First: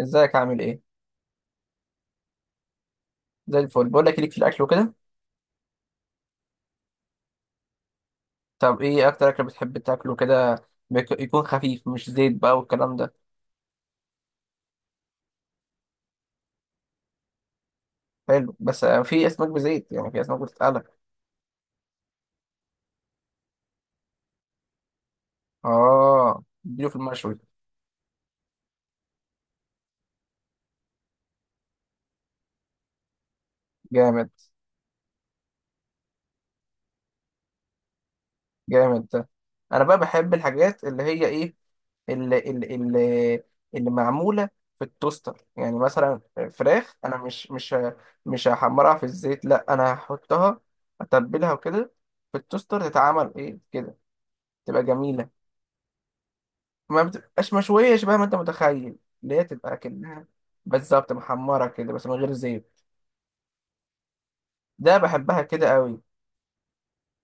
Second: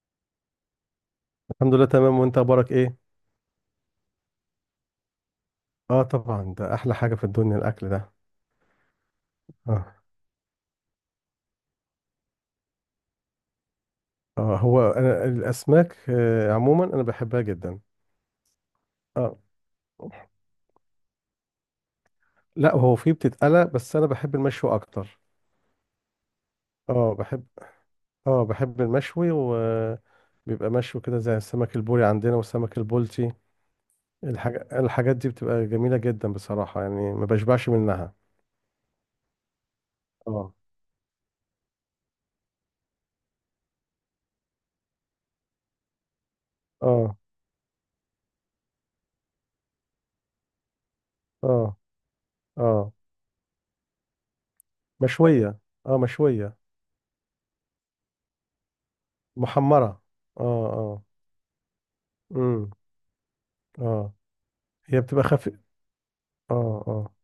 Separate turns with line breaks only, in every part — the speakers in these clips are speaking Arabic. ازيك؟ عامل ايه؟
الحمد لله، تمام. وانت اخبارك ايه؟
زي الفل. بقول لك، ليك في الاكل وكده؟
اه، طبعا ده احلى حاجه في الدنيا الاكل ده.
طب ايه اكتر اكل بتحب
اه.
تاكله كده؟ يكون خفيف، مش زيت بقى والكلام ده.
آه، هو انا الاسماك عموما انا بحبها جدا.
حلو. بس في
اه،
اسماك بزيت يعني، في اسماك بتتقلى.
لا، هو في بتتقلى بس انا بحب المشوي اكتر.
اه، اديله في
اه،
المشوي.
بحب. اه، بحب المشوي وبيبقى مشوي كده، زي السمك البوري عندنا والسمك البلطي.
جامد.
الحاجات دي بتبقى جميله جدا بصراحه، يعني ما بشبعش منها.
جامد ده. انا بقى بحب
اه،
الحاجات اللي هي ايه، اللي اللي اللي, اللي معموله في التوستر يعني، مثلا فراخ. انا
اه،
مش هحمرها في الزيت، لا انا هحطها، اتبلها
اه،
وكده، في التوستر
اه.
تتعمل ايه كده، تبقى جميله.
مشويه. اه، مشويه.
ما بتبقاش مشوية شبه ما انت متخيل، اللي هي تبقى
محمره.
كأنها
اه، اه.
بالظبط محمرة كده بس من غير
امم.
زيت.
اه.
ده
هي بتبقى
بحبها
خفيف.
كده قوي.
اه، اه.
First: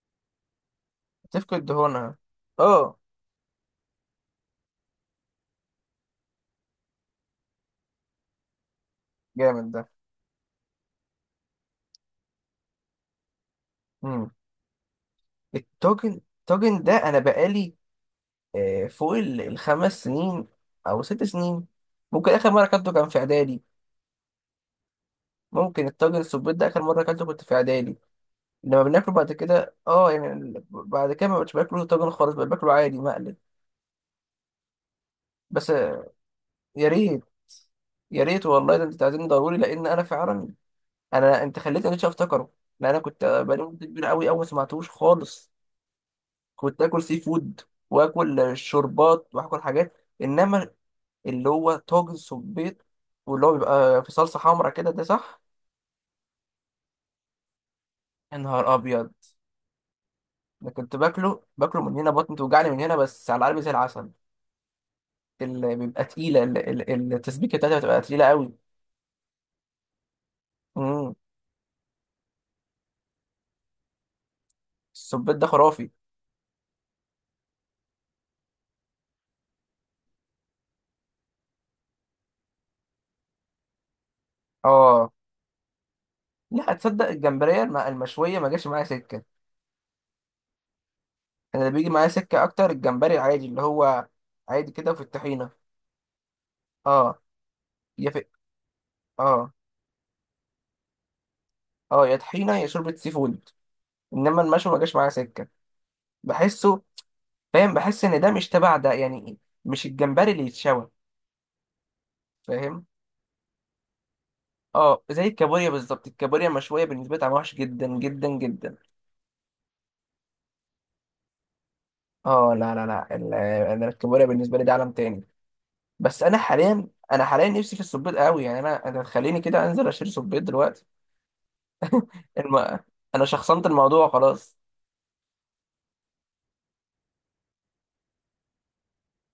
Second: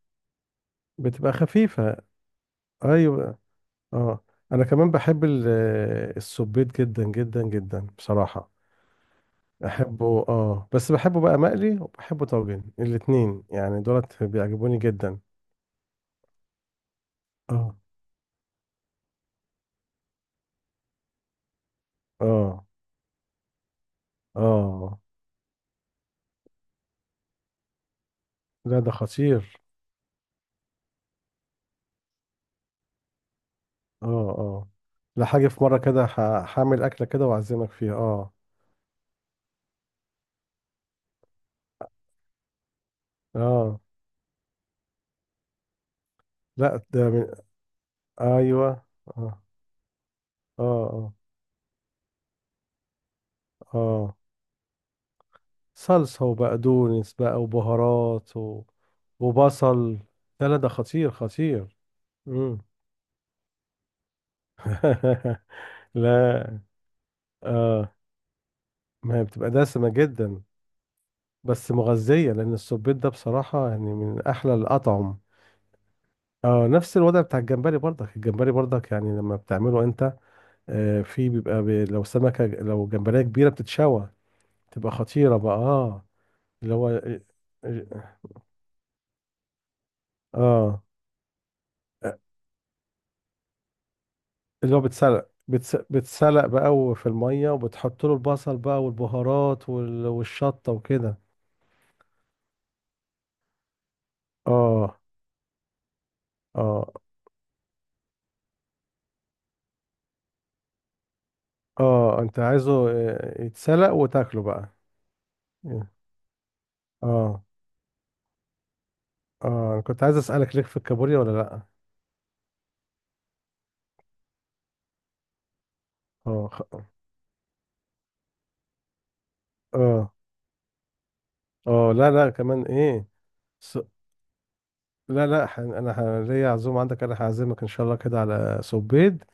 بتبقى
تفقد
خفيفة.
دهونها. اه،
ايوه. اه. انا كمان بحب السبيط جدا جدا جدا بصراحة.
جامد ده.
احبه، اه، بس بحبه بقى مقلي وبحبه طاجن، الاتنين يعني دولت
مم.
بيعجبوني جدا.
الطاجن ده انا بقالي
اه،
فوق 5 سنين او 6 سنين، ممكن اخر مرة
اه،
اكلته كان في اعدادي.
اه.
ممكن الطاجن السبيط ده اخر مرة اكلته كنت في اعدادي.
لا،
لما
ده
بناكله بعد
خطير.
كده، اه يعني بعد كده ما بقتش باكله طاجن خالص، بقيت باكله عادي مقلي.
اه، اه. لا، حاجة في
بس
مرة كده ه-
آه،
هعمل
يا
أكلة
ريت.
كده وأعزمك فيها،
يا
اه.
ريت والله. ده انت تعزمني ضروري، لان انا فعلا، انا انت خليتني نفسي افتكره. لان انا كنت بقالي
اه.
مده كبيره قوي اول ما سمعتوش خالص. كنت
لا،
اكل
ده
سي
من.
فود، واكل
ايوه.
شوربات،
اه،
واكل حاجات.
اه،
انما
اه،
اللي هو طاجن صبيط، واللي هو بيبقى في
اه.
صلصه حمرا كده، ده صح.
صلصة وبقدونس بقى وبهارات
يا نهار ابيض.
وبصل. لا، لا، ده
انا كنت
خطير
باكله،
خطير.
من هنا بطني
مم.
توجعني، من هنا بس على قلبي زي العسل. اللي بيبقى تقيله
لا،
التسبيكه بتاعتها
آه.
بتبقى تقيله قوي.
ما هي بتبقى دسمة جدا.
امم
بس مغذية، لأن السبيط ده بصراحة يعني من أحلى الأطعم.
الصبيط ده خرافي.
آه، نفس الوضع بتاع الجمبري برضك يعني لما بتعمله أنت. آه، في بيبقى لو سمكة، لو جمبرية كبيرة بتتشوى. تبقى
اه،
خطيرة بقى، آه.
لا
اللي هو
تصدق،
آه.
الجمبريه المشويه ما جاش معايا سكه.
آه.
انا اللي بيجي معايا سكه اكتر الجمبري العادي، اللي هو عادي
اللي هو
كده في
بيتسلق،
الطحينه.
بتسلق بقى في
اه،
المية، وبتحط
يا
له
في،
البصل بقى
اه،
والبهارات والشطة وكده.
اه يا طحينه يا شوربه سي فود. انما المشوي ما جاش
اه،
معايا سكه. بحسه.
اه.
فاهم، بحس ان ده مش تبع ده يعني، مش الجمبري اللي يتشوى.
اه، انت
فاهم.
عايزه، يتسلق وتاكله بقى.
اه، زي الكابوريا بالظبط. الكابوريا مشويه بالنسبه لي طعمها
اه،
وحش جدا جدا جدا.
اه، انا كنت عايز اسألك، ليك في الكابوريا ولا لا؟
اه، لا لا لا. انا الكابوريا بالنسبه لي ده عالم تاني. بس انا
اه
حاليا،
خ-
نفسي في السبيط قوي يعني. انا، خليني كده انزل اشتري
اه،
سبيط دلوقتي.
اه. لا، لا، كمان
الم...
ايه
انا شخصنت
س...
الموضوع خلاص.
لا، لا. ليا عزومة عندك، انا هعزمك ان شاء الله كده على سبيد.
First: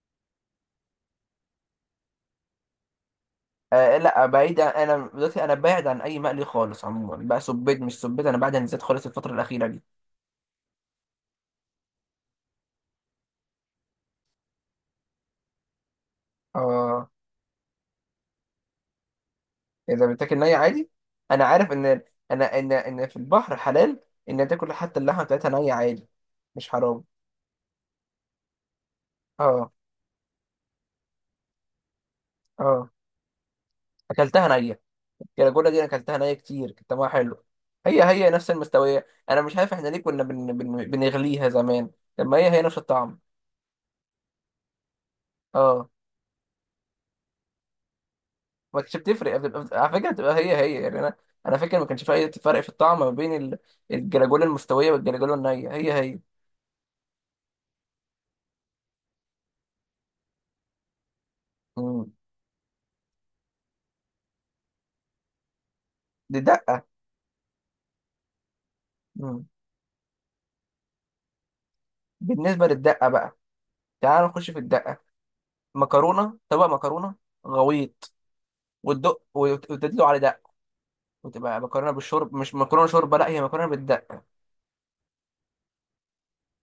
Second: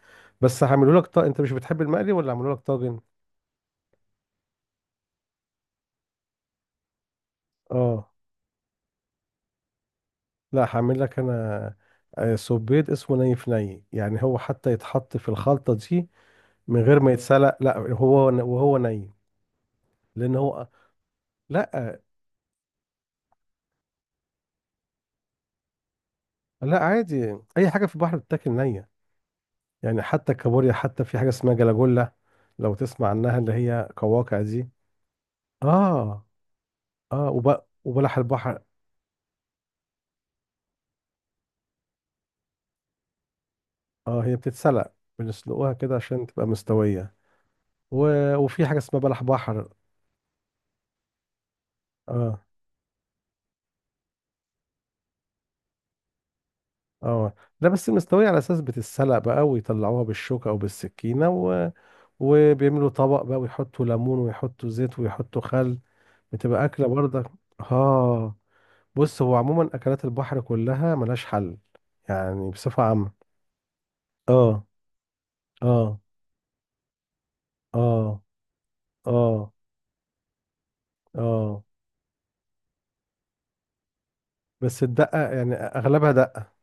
بس هعمله لك انت مش بتحب المقلي ولا هعمله لك طاجن؟
لا، انا دلوقتي، بعيد عن اي مقلي خالص. عموما بقى سبيت مش
اه،
سبيت، انا بعد عن الزيت خالص الفتره الاخيره دي.
لا، هعمل لك انا. آه، سوبيت اسمه ني في ني، يعني هو حتى يتحط في الخلطة دي. من غير
اه.
ما يتسلق، لا هو. وهو ني.
اذا
لان
بتاكل ني
هو.
عادي، انا عارف ان،
لا.
انا ان في البحر حلال ان تاكل حتى اللحمه بتاعتها نيه عادي، مش
لا،
حرام.
عادي اي حاجة في البحر بتاكل نية.
اه،
يعني حتى الكابوريا، حتى في حاجة اسمها جلاجولا. لو
اه،
تسمع عنها، اللي هي قواقع
اكلتها
دي.
نيه. الجلاجولا دي انا اكلتها
اه.
نيه كتير، كانت طعمها
اه،
حلو.
وب...
هي
وبلح
هي نفس
البحر.
المستويه. انا مش عارف احنا ليه كنا بن بن بنغليها زمان لما هي هي نفس الطعم.
اه، هي بتتسلق. بنسلقوها
اه،
كده عشان تبقى مستوية و... وفي حاجة
ما كانتش
اسمها بلح
بتفرق.
بحر.
على فكره بتبقى هي هي، يعني انا، انا فاكر ما كانش في اي
اه.
فرق في الطعم ما بين الجلاجولا المستويه والجلاجولا النيه، هي هي.
اه، لا، بس مستوية على اساس بتتسلق بقى، ويطلعوها بالشوكة او بالسكينة.
مم.
وبيعملوا طبق بقى، ويحطوا ليمون، ويحطوا زيت، ويحطوا خل.
دي
بتبقى
دقه.
اكلة برضك. اه. بص، هو
مم.
عموما اكلات البحر كلها ملهاش حل. يعني
بالنسبه
بصفة
للدقه
عامة.
بقى، تعال نخش في
اه،
الدقه.
اه،
مكرونه، طبق مكرونه غويط،
اه،
وتدق،
اه.
وتدلو على دق، وتبقى
اه،
مكرونه بالشرب، مش مكرونه شوربه، لا هي مكرونه بالدقه.
بس الدقة يعني اغلبها دقة.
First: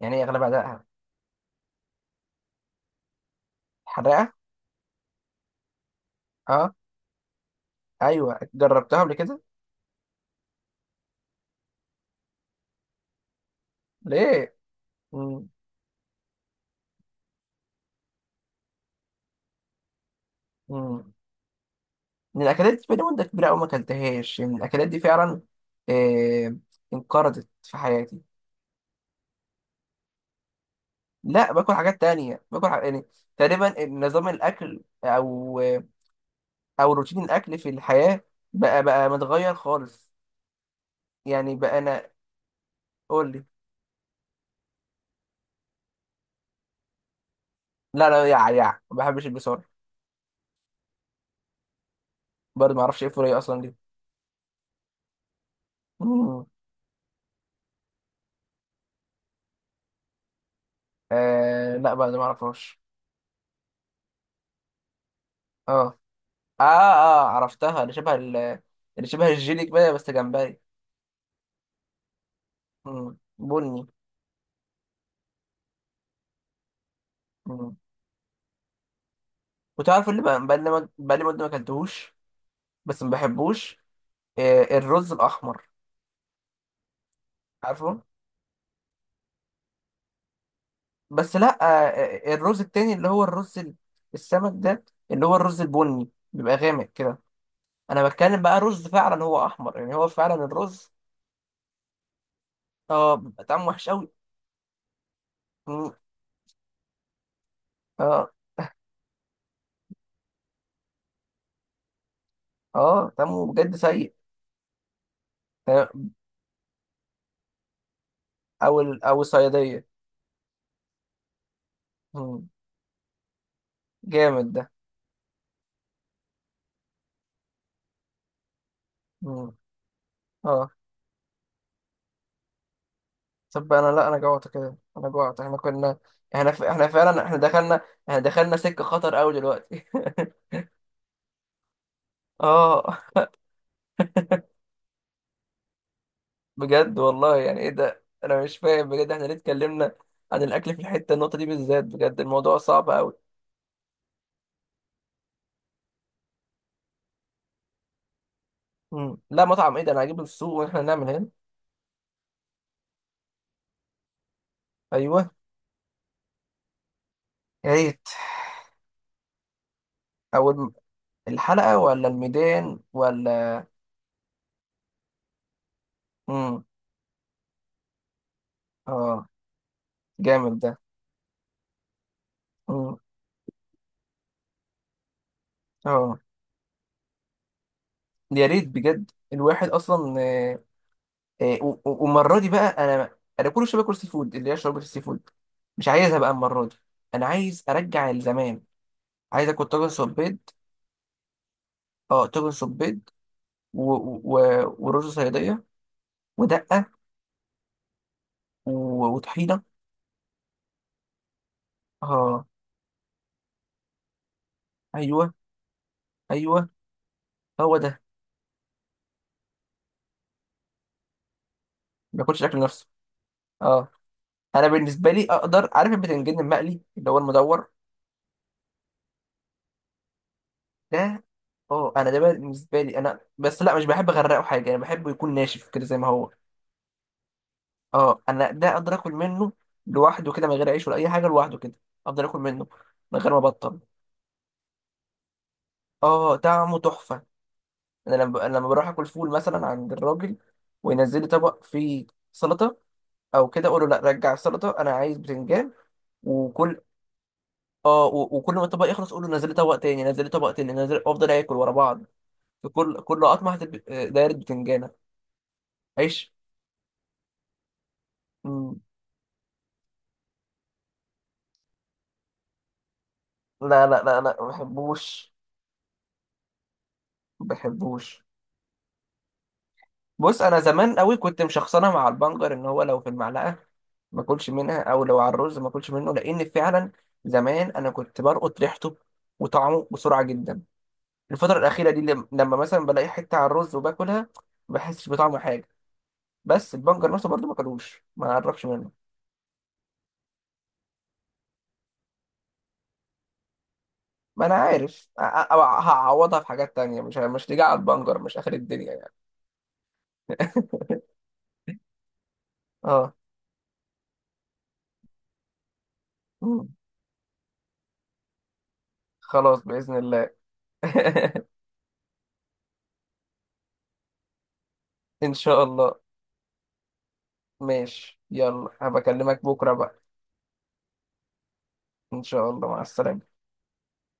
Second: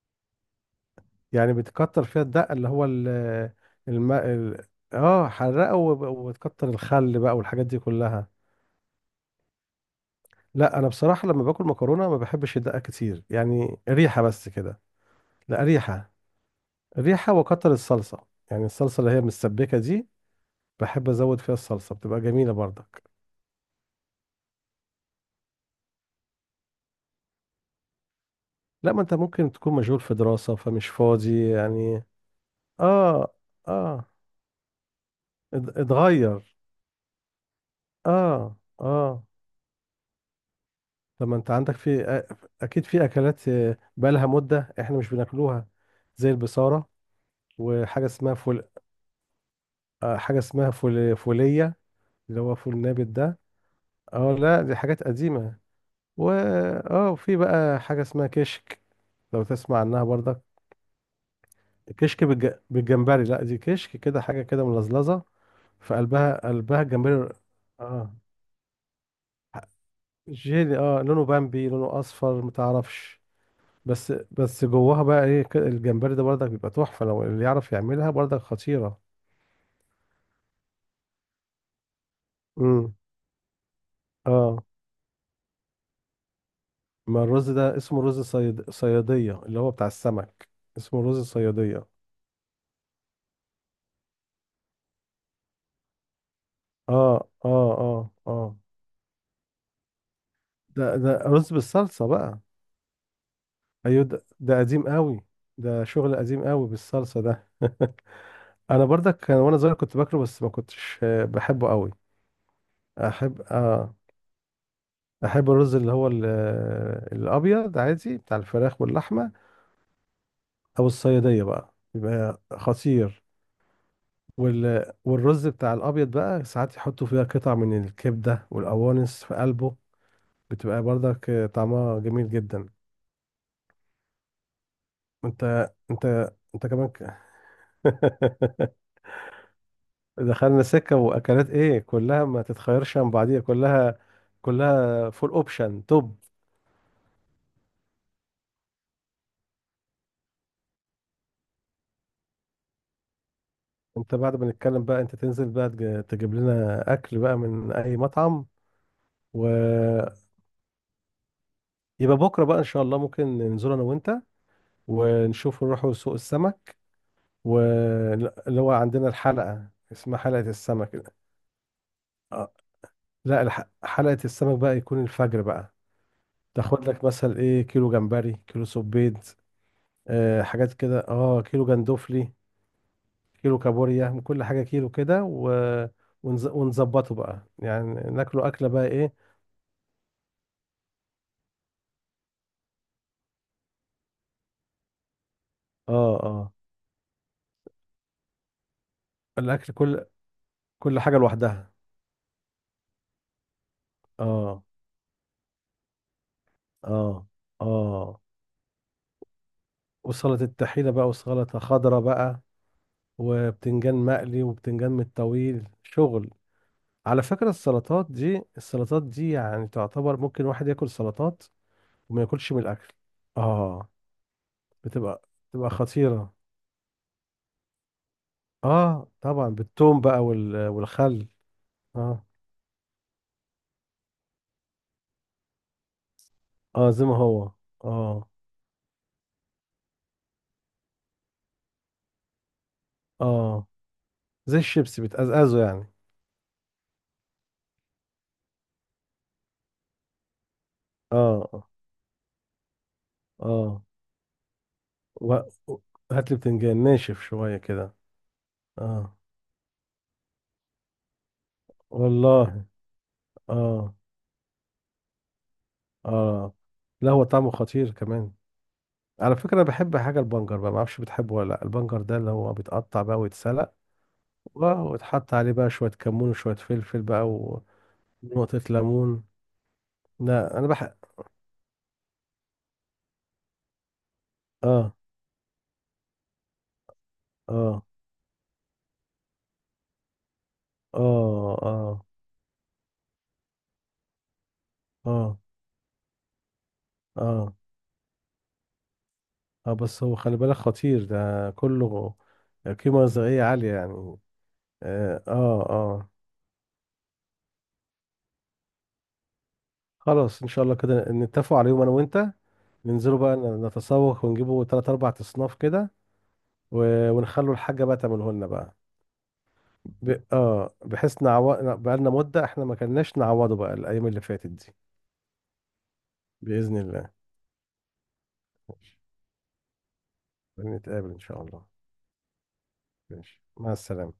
يعني هي اغلبها دقه،
يعني بتكتر فيها الدقة، اللي هو. الماء
حرقه.
ال... اه، حرقة، وبتكتر
اه،
الخل بقى والحاجات دي كلها.
ايوه جربتها قبل كده.
لا، انا بصراحه لما باكل مكرونه، ما بحبش الدقه كتير، يعني ريحه بس
ليه؟
كده.
مم.
لا، ريحه. ريحه وكتر الصلصه. يعني الصلصه اللي هي متسبكه دي. بحب
مم.
ازود فيها الصلصه، بتبقى
من
جميله
الاكلات دي بقالي
برضك.
مده كبيره قوي ما اكلتهاش. يعني من الاكلات دي فعلا، آه انقرضت في حياتي.
لا، ما انت ممكن تكون مشغول في دراسه، فمش فاضي
لا، باكل حاجات
يعني.
تانية، يعني
اه،
تقريبا
اه،
نظام الاكل او،
اتغير.
او روتين الاكل في الحياه
اه،
بقى
اه.
متغير خالص.
طب، ما انت
يعني
عندك
بقى انا،
في. اكيد في
قول لي.
اكلات، بقالها مده احنا مش بناكلوها. زي البصاره. وحاجه
لا لا،
اسمها
يع
فول.
يع ما بحبش البصل.
آه، حاجه اسمها فول فوليه. اللي هو
برضه
فول
ما اعرفش
نابت
ايه الفوريه
ده.
اصلا دي.
اه، لا، دي حاجات قديمة. و
مم.
اه وفي بقى حاجة اسمها كشك. لو تسمع عنها برضك.
لا، برضه ما
كشك بالج...
اعرفهاش.
بالجمبري لا دي كشك كده، حاجة كده ملزلزة. في
اه،
قلبها
اه،
قلبها
اه،
الجمبري.
عرفتها. اللي شبه
اه،
اللي شبه الجيلي كده بس جمبري.
جيلي، لونه بامبي، لونه اصفر،
مم.
متعرفش.
بني.
بس جواها بقى ايه الجمبري ده برضك بيبقى تحفة، لو اللي يعرف
مم.
يعملها برضك خطيرة.
وتعرف اللي بقى بقالي بقالي مدة ما اكلتهوش،
امم.
بس ما بحبوش.
اه،
الرز الأحمر.
ما الرز ده
عارفه.
اسمه رز صيادية، اللي هو بتاع السمك. اسمه رز
بس لا.
صيادية.
الرز التاني اللي هو الرز السمك ده، اللي هو الرز البني بيبقى غامق كده.
اه، اه،
أنا
اه،
بتكلم
اه.
بقى رز فعلا هو أحمر، يعني هو فعلا الرز.
ده رز بالصلصة بقى.
اه، بيبقى طعمه وحش
ايوه،
أوي.
ده قديم قوي. ده
مم.
شغل قديم قوي بالصلصة ده.
اه،
انا برضك كان وانا صغير كنت باكله، بس ما كنتش بحبه قوي.
اه،
احب،
طعمه بجد
اه.
سيء.
احب الرز
آه،
اللي هو الابيض عادي بتاع
أو
الفراخ
أو
واللحمه.
الصيادية.
او الصياديه بقى بيبقى
مم.
خطير.
جامد ده.
والرز بتاع الابيض بقى، ساعات يحطوا فيها قطع من الكبده والقوانص في
مم.
قلبه.
اه.
بتبقى برضك، طعمها جميل جدا.
طب انا، لا انا جوعت كده، انا جوعت. احنا
انت
كنا،
انت انت
احنا
كمان.
فعلا احنا دخلنا، احنا دخلنا سكة خطر قوي دلوقتي.
دخلنا سكة واكلات ايه؟ كلها ما
اه،
تتخيرش عن بعضيها، كلها. كلها فول اوبشن توب.
بجد والله. يعني ايه ده، انا مش فاهم بجد، احنا ليه اتكلمنا عن الاكل في الحتة النقطة دي بالذات؟ بجد الموضوع صعب قوي.
انت بعد ما نتكلم بقى، انت تنزل بقى تجيب لنا اكل بقى من اي مطعم.
مم. لا، مطعم ايه ده، انا هجيبه
ويبقى.
من السوق واحنا نعمل هنا.
بكرة بقى ان شاء الله ممكن ننزل انا وانت.
ايوه.
ونشوف نروحوا سوق السمك.
يا ريت.
واللي هو عندنا الحلقة اسمها حلقة
اول م-
السمك.
الحلقة ولا
آه،
الميدان
لا،
ولا؟
حلقة السمك بقى يكون الفجر بقى.
مم.
تاخد لك مثلا ايه، كيلو جمبري، كيلو
اه.
سبيط. آه،
جامد ده.
حاجات كده، كيلو جندوفلي.
مم.
كيلو كابوريا، من كل حاجة كيلو كده.
اه.
ونظبطه بقى، يعني
يا
ناكله
ريت
أكلة بقى
بجد،
إيه.
الواحد اصلا. والمره دي بقى، انا كل شويه باكل سي فود، اللي هي شوربه السي فود. مش
آه،
عايزها بقى
آه.
المره دي. انا عايز ارجع لزمان. عايز اكل
الأكل
طاجن
كل
صبيط.
كل حاجة لوحدها.
اه، طاجن صبيط، و... و...
آه،
ورز صياديه، ودقه،
آه، آه.
و... وطحينه.
وسلطة الطحينة بقى، وسلطة خضراء بقى.
اه.
وبتنجان مقلي، وبتنجان من
ايوه.
الطويل شغل.
ايوه.
على فكرة،
هو ده.
السلطات دي، السلطات دي يعني تعتبر ممكن واحد ياكل سلطات.
ما
وما
باكلش
ياكلش
اكل
من
نفسه.
الأكل.
اه.
آه.
انا بالنسبه
بتبقى
لي
بتبقى
اقدر، عارف
خطيرة.
البتنجان المقلي اللي هو المدور
آه، طبعا بالثوم بقى وال...
ده.
والخل
اه، انا ده
آه،
بالنسبه لي، انا بس لا مش بحب اغرقه حاجه، انا بحبه يكون ناشف كده زي ما هو.
اه، زي ما هو.
اه
اه،
انا ده اقدر اكل منه لوحده كده من غير عيش ولا اي حاجه، لوحده كده افضل اكل منه من غير ما
اه.
ابطل.
زي الشيبسي بتقزقزه يعني.
اه، طعمه تحفه. انا لما، أنا لما بروح اكل فول مثلا عند الراجل، وينزل لي طبق
اه،
فيه سلطه، او كده، اقول
اه.
له لا، رجع السلطه، انا عايز
و...
بتنجان.
و- هات لي بتنجان
وكل،
ناشف شوية كده.
اه، وكل ما الطبق يخلص
اه،
اقول له نزل لي طبق تاني، نزل لي طبق تاني، نزل، افضل اكل ورا بعض.
والله.
في كل قطمه
اه،
دايره بتنجانه عيش.
اه، لا، هو طعمه خطير كمان.
مم.
على فكرة، أنا بحب حاجة البنجر بقى، معرفش بتحبه ولا لا، البنجر ده اللي هو بيتقطع بقى ويتسلق.
لا لا لا لا، ما
ويتحط
بحبوش،
عليه بقى شوية كمون وشوية فلفل بقى.
ما بحبوش.
ونقطة ليمون.
بص،
لا،
انا
أنا بحب.
زمان قوي كنت مشخصنه مع البنجر ان هو لو في المعلقه ما اكلش منها،
اه،
او لو على الرز ما اكلش منه، لان فعلا زمان
اه،
انا كنت بلقط ريحته وطعمه بسرعه جدا.
اه،
الفتره الاخيره دي
اه،
لما مثلا بلاقي حته على الرز وباكلها، ما بحسش بطعم
اه،
حاجه. بس البنجر نفسه برضه
اه.
ما كلوش، ما اعرفش منه.
اه، بس هو خلي بالك، خطير ده كله. قيمة غذائية عالية يعني.
ما انا عارف.
اه، اه، آه.
هعوضها في حاجات تانية، مش تيجي على البنجر، مش اخر الدنيا يعني.
خلاص، ان شاء الله كده نتفقوا عليهم انا وانت.
اه.
ننزلوا بقى نتسوق ونجيبوا تلات اربع اصناف كده.
مم.
ونخلوا الحاجة بقى تعمله لنا بقى.
خلاص باذن
ب...
الله.
اه بحيث بقى لنا مدة، احنا ما كناش نعوضه بقى الايام اللي فاتت دي.
ان شاء الله.
بإذن الله.
ماشي، يلا
ماشي.
هبكلمك بكره بقى.
نتقابل ان شاء الله.
إن شاء الله، مع السلامة.
ماشي، مع السلامة.